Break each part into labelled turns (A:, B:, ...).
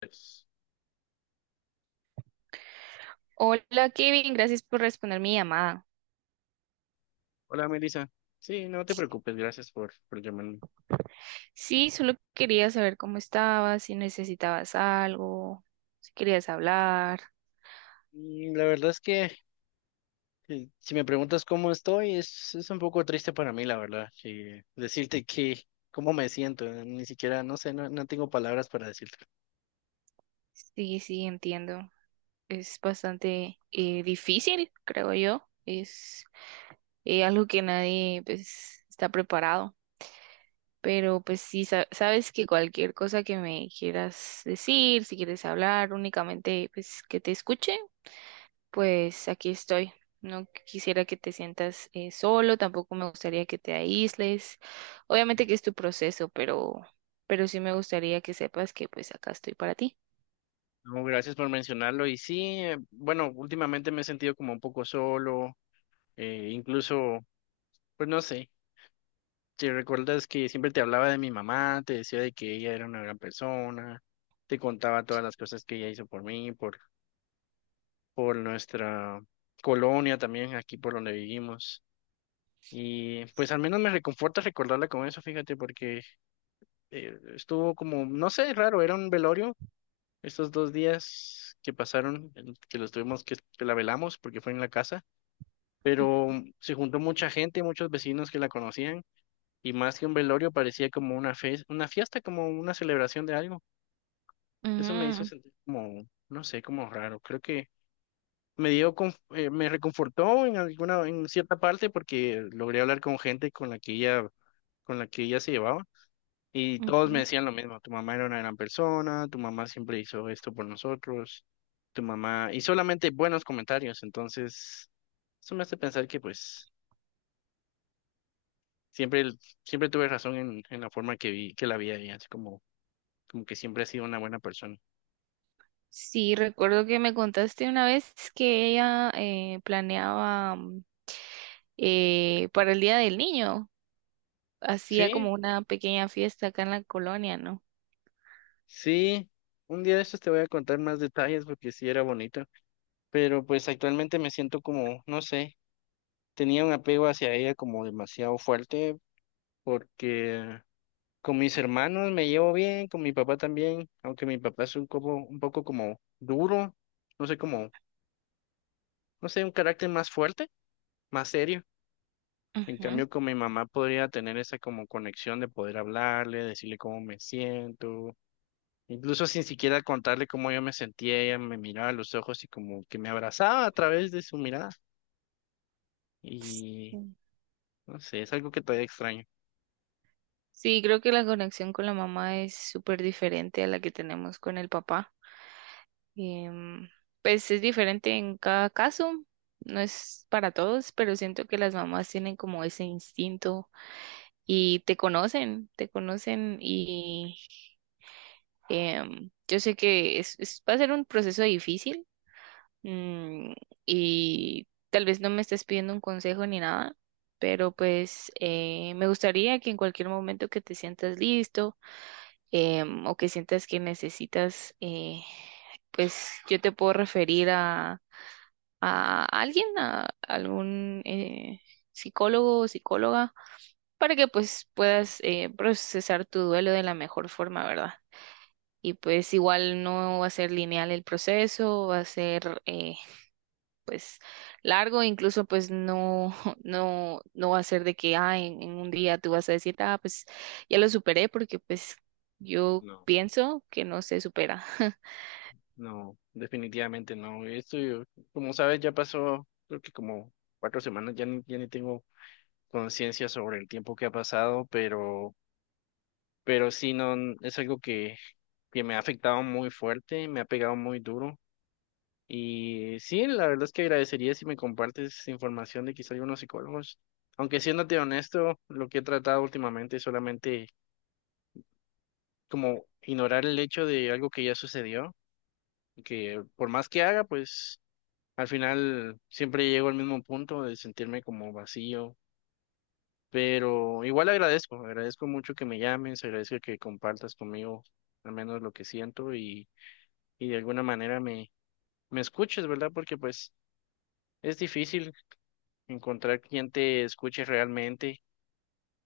A: Pues,
B: Hola Kevin, gracias por responder mi llamada.
A: hola, Melissa. Sí, no te preocupes, gracias por llamarme.
B: Sí, solo quería saber cómo estabas, si necesitabas algo, si querías hablar.
A: La verdad es que si me preguntas cómo estoy, es un poco triste para mí, la verdad, que decirte que cómo me siento, ni siquiera, no sé, no tengo palabras para decirte.
B: Sí, sí, entiendo. Es bastante difícil, creo yo. Es algo que nadie pues está preparado. Pero pues sí, sabes que cualquier cosa que me quieras decir, si quieres hablar, únicamente pues que te escuche, pues aquí estoy. No quisiera que te sientas solo, tampoco me gustaría que te aísles. Obviamente
A: Sí.
B: que es tu proceso, pero sí me gustaría que sepas que pues acá estoy para ti.
A: No, gracias por mencionarlo. Y sí, bueno, últimamente me he sentido como un poco solo, incluso, pues no sé, si recuerdas que siempre te hablaba de mi mamá, te decía de que ella era una gran persona, te contaba todas las cosas que ella hizo por mí, por nuestra colonia también, aquí por donde vivimos. Y pues al menos me reconforta recordarla con eso, fíjate, porque estuvo como, no sé, raro, era un velorio estos dos días que pasaron, en que los tuvimos que la velamos porque fue en la casa, pero se juntó mucha gente, muchos vecinos que la conocían, y más que un velorio parecía como una fiesta, como una celebración de algo. Eso me hizo
B: Mm,
A: sentir como, no sé, como raro. Creo que me reconfortó en alguna, en cierta parte porque logré hablar con gente con la que ella, con la que ella se llevaba y todos me
B: ujú.
A: decían lo mismo, tu mamá era una gran persona, tu mamá siempre hizo esto por nosotros, tu mamá, y solamente buenos comentarios, entonces eso me hace pensar que pues siempre, el- siempre tuve razón en la forma que vi, que la vi a ella, así como, como que siempre ha sido una buena persona.
B: Sí, recuerdo que me contaste una vez que ella planeaba para el Día del Niño, hacía
A: Sí,
B: como una pequeña fiesta acá en la colonia, ¿no?
A: sí, un día de estos te voy a contar más detalles porque sí era bonita. Pero pues actualmente me siento como, no sé, tenía un apego hacia ella como demasiado fuerte porque con mis hermanos me llevo bien, con mi papá también, aunque mi papá es un poco como duro, no sé, como, no sé, un carácter más fuerte, más serio. En
B: Ujú.
A: cambio, con mi mamá podría tener esa como conexión de poder hablarle, decirle cómo me siento, incluso sin siquiera contarle cómo yo me sentía, ella me miraba a los ojos y como que me abrazaba a través de su mirada. Y no sé, es algo que todavía extraño.
B: Sí, creo que la conexión con la mamá es súper diferente a la que tenemos con el papá. Em, pues es diferente en cada caso, no es para todos, pero siento que las mamás tienen como ese instinto y te conocen y yo sé que es, va a ser un proceso difícil. mm, y tal vez no me estés pidiendo un consejo ni nada, pero pues me gustaría que en cualquier momento que te sientas listo, o que sientas que necesitas, pues yo te puedo referir a alguien, a algún psicólogo o psicóloga, para que pues puedas procesar tu duelo de la mejor forma, ¿verdad? Y pues igual no va a ser lineal el proceso, va a ser pues largo, incluso pues no, no, no va a ser de que ah, en un día tú vas a decir, ah, pues ya lo superé, porque pues yo
A: No,
B: pienso que no se supera.
A: no, definitivamente no. Como sabes, ya pasó, creo que como 4 semanas, ya ni tengo conciencia sobre el tiempo que ha pasado, pero sí, no, n- es algo que me ha afectado muy fuerte, me ha pegado muy duro. Y sí, la verdad es que agradecería si me compartes información de quizá algunos psicólogos. Aunque siéndote honesto, lo que he tratado últimamente es solamente como ignorar el hecho de algo que ya sucedió, que por más que haga, pues al final siempre llego al mismo punto de sentirme como vacío, pero igual agradezco mucho que me llames, agradezco que compartas conmigo al menos lo que siento y de alguna me escuches, ¿verdad? Porque pues es difícil encontrar quien te escuche realmente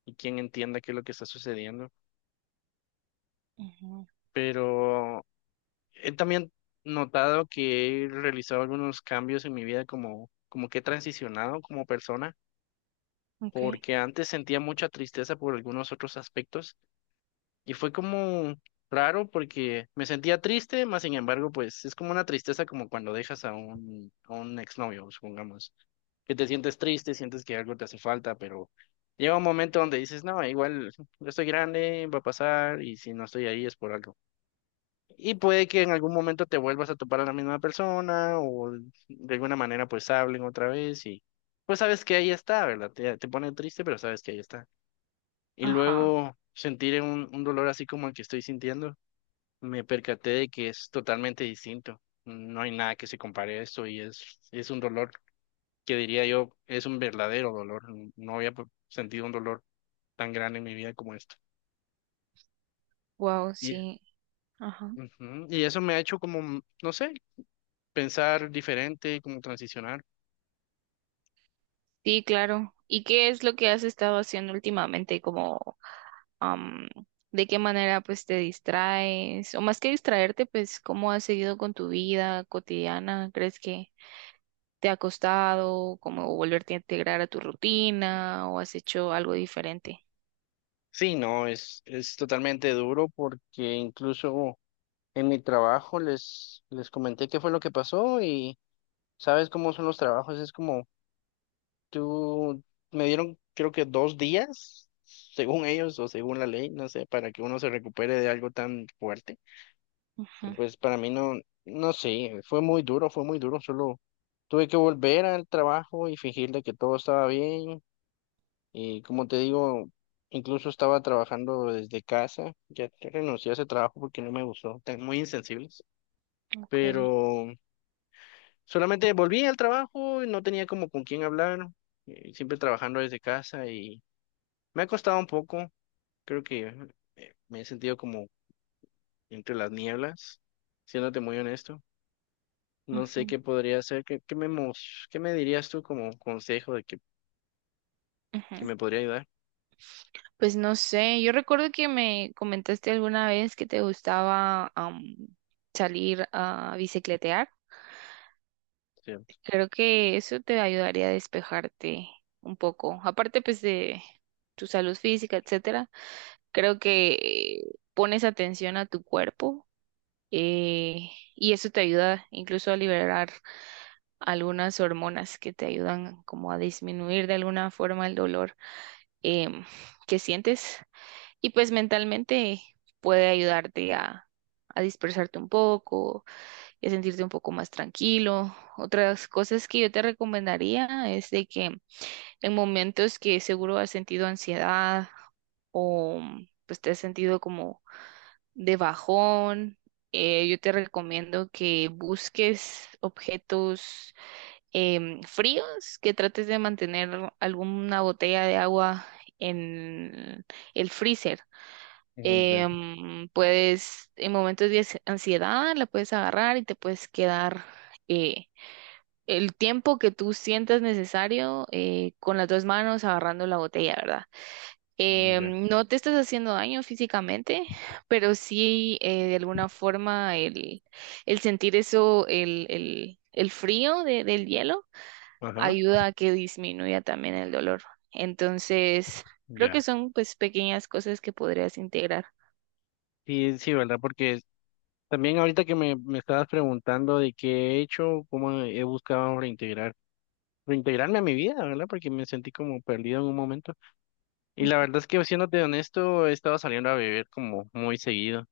A: y quien entienda qué es lo que está sucediendo,
B: Ujú.
A: pero he también notado que he realizado algunos cambios en mi vida como, como que he transicionado como persona
B: Ok.
A: porque antes sentía mucha tristeza por algunos otros aspectos y fue como raro porque me sentía triste, más sin embargo, pues es como una tristeza como cuando dejas a a un exnovio, supongamos, que te sientes triste, sientes que algo te hace falta, pero llega un momento donde dices, no, igual yo estoy grande, va a pasar y si no estoy ahí es por algo. Y puede que en algún momento te vuelvas a topar a la misma persona o de alguna manera pues hablen otra vez y pues sabes que ahí está, ¿verdad? Te pone triste, pero sabes que ahí está. Y
B: Ajá.
A: luego sentir un dolor así como el que estoy sintiendo, me percaté de que es totalmente distinto. No hay nada que se compare a esto y es un dolor que diría yo es un verdadero dolor. No había p- sentido un dolor tan grande en mi vida como esto.
B: Wow,
A: Y
B: sí. Ajá.
A: ujú, y eso me ha hecho como, no sé, pensar diferente, como transicionar.
B: Sí, claro. ¿Y qué es lo que has estado haciendo últimamente? Como, am, ¿de qué manera pues te distraes? O más que distraerte, pues, ¿cómo has seguido con tu vida cotidiana? ¿Crees que te ha costado como volverte a integrar a tu rutina o has hecho algo diferente?
A: Sí, no, es totalmente duro porque incluso en mi trabajo les comenté qué fue lo que pasó y sabes cómo son los trabajos, es como tú, me dieron creo que 2 días, según ellos o según la ley, no sé, para que uno se recupere de algo tan fuerte. Y
B: Ujú.
A: pues para mí no, no sé, fue muy duro, solo tuve que volver al trabajo y fingir de que todo estaba bien. Y como te digo, incluso estaba trabajando desde casa, ya renuncié a ese trabajo porque no me gustó, tan muy insensibles,
B: Okay.
A: pero solamente volví al trabajo y no tenía como con quién hablar, siempre trabajando desde casa. Me ha costado un poco, creo que me he sentido como entre las nieblas, siéndote muy honesto. No sé
B: Ujú,
A: qué podría hacer, qué me dirías tú como consejo de que
B: ujú.
A: me podría ayudar.
B: Pues no sé, yo recuerdo que me comentaste alguna vez que te gustaba salir a bicicletear.
A: Cierto.
B: Creo que eso te ayudaría a despejarte un poco. Aparte pues de tu salud física, etcétera, creo que pones atención a tu cuerpo, y eso te ayuda incluso a liberar algunas hormonas que te ayudan como a disminuir de alguna forma el dolor em, que sientes, y pues mentalmente puede ayudarte a dispersarte un poco y a sentirte un poco más tranquilo. Otras cosas que yo te recomendaría es de que en momentos que seguro has sentido ansiedad o pues te has sentido como de bajón, yo te recomiendo que busques objetos fríos, que trates de mantener alguna botella de agua en el freezer.
A: Mm, ya.
B: Puedes, en momentos de ansiedad, la puedes agarrar y te puedes quedar eh, el tiempo que tú sientas necesario con las dos manos agarrando la botella, ¿verdad?
A: Mm, ya.
B: No te estás haciendo daño físicamente, pero sí de alguna forma el sentir eso, el frío del hielo
A: Ajá,
B: ayuda a que disminuya también el dolor. Entonces, creo
A: ya.
B: que son pues pequeñas cosas que podrías integrar.
A: Sí, sí, ¿verdad? Porque también ahorita que me estabas preguntando de qué he hecho, cómo he reintegrarme a mi vida, ¿verdad? Porque me sentí como perdido en un momento. Y la
B: Ujú.
A: verdad es que, siéndote honesto, he estado saliendo a beber como muy seguido.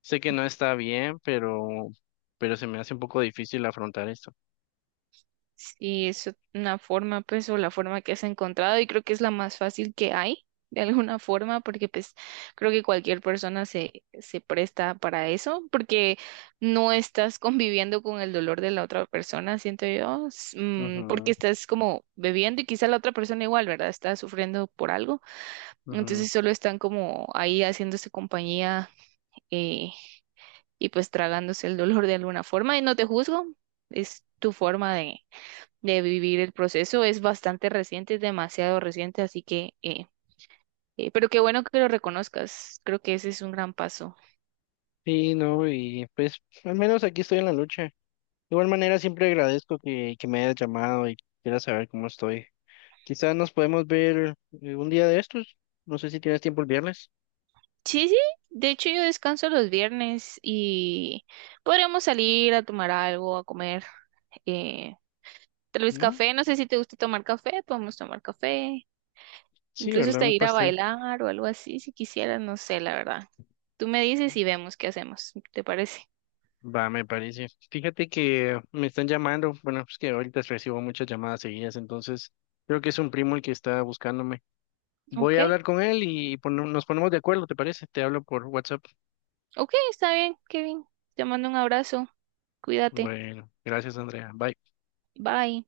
A: Sé que no está bien, pero se me hace un poco difícil afrontar esto.
B: Sí, es una forma, pues, o la forma que has encontrado y creo que es la más fácil que hay, de alguna forma, porque pues creo que cualquier persona se, se presta para eso, porque no estás conviviendo con el dolor de la otra persona, siento yo, mm, porque
A: Ujú,
B: estás como bebiendo y quizá la otra persona igual, ¿verdad? Está sufriendo por algo.
A: ujú.
B: Entonces solo están como ahí haciéndose compañía, eh, y pues tragándose el dolor de alguna forma. Y no te juzgo, es tu forma de vivir el proceso. Es bastante reciente, es demasiado reciente, así que, pero qué bueno que lo reconozcas. Creo que ese es un gran paso.
A: Sí, no, y pues al menos aquí estoy en la lucha. De igual manera, siempre agradezco que me hayas llamado y quieras saber cómo estoy. Quizás nos podemos ver un día de estos. No sé si tienes tiempo el viernes.
B: Sí, sí, de hecho yo descanso los viernes y podríamos salir a tomar algo, a comer. eh, tal vez
A: ¿No?
B: café, no sé si te gusta tomar café, podemos tomar café.
A: Sí,
B: Incluso
A: ¿verdad?
B: hasta
A: Un
B: ir a
A: pastel.
B: bailar o algo así, si quisieras, no sé, la verdad. Tú me dices y vemos qué hacemos, ¿te parece?
A: Va, me parece. Fíjate que me están llamando. Bueno, pues que ahorita recibo muchas llamadas seguidas, entonces creo que es un primo el que está buscándome. Voy
B: Ok,
A: a hablar con él y nos ponemos de acuerdo, ¿te parece? Te hablo por WhatsApp.
B: ok, está bien, Kevin. Te mando un abrazo. Cuídate.
A: Bueno, gracias, Andrea. Bye.
B: Bye.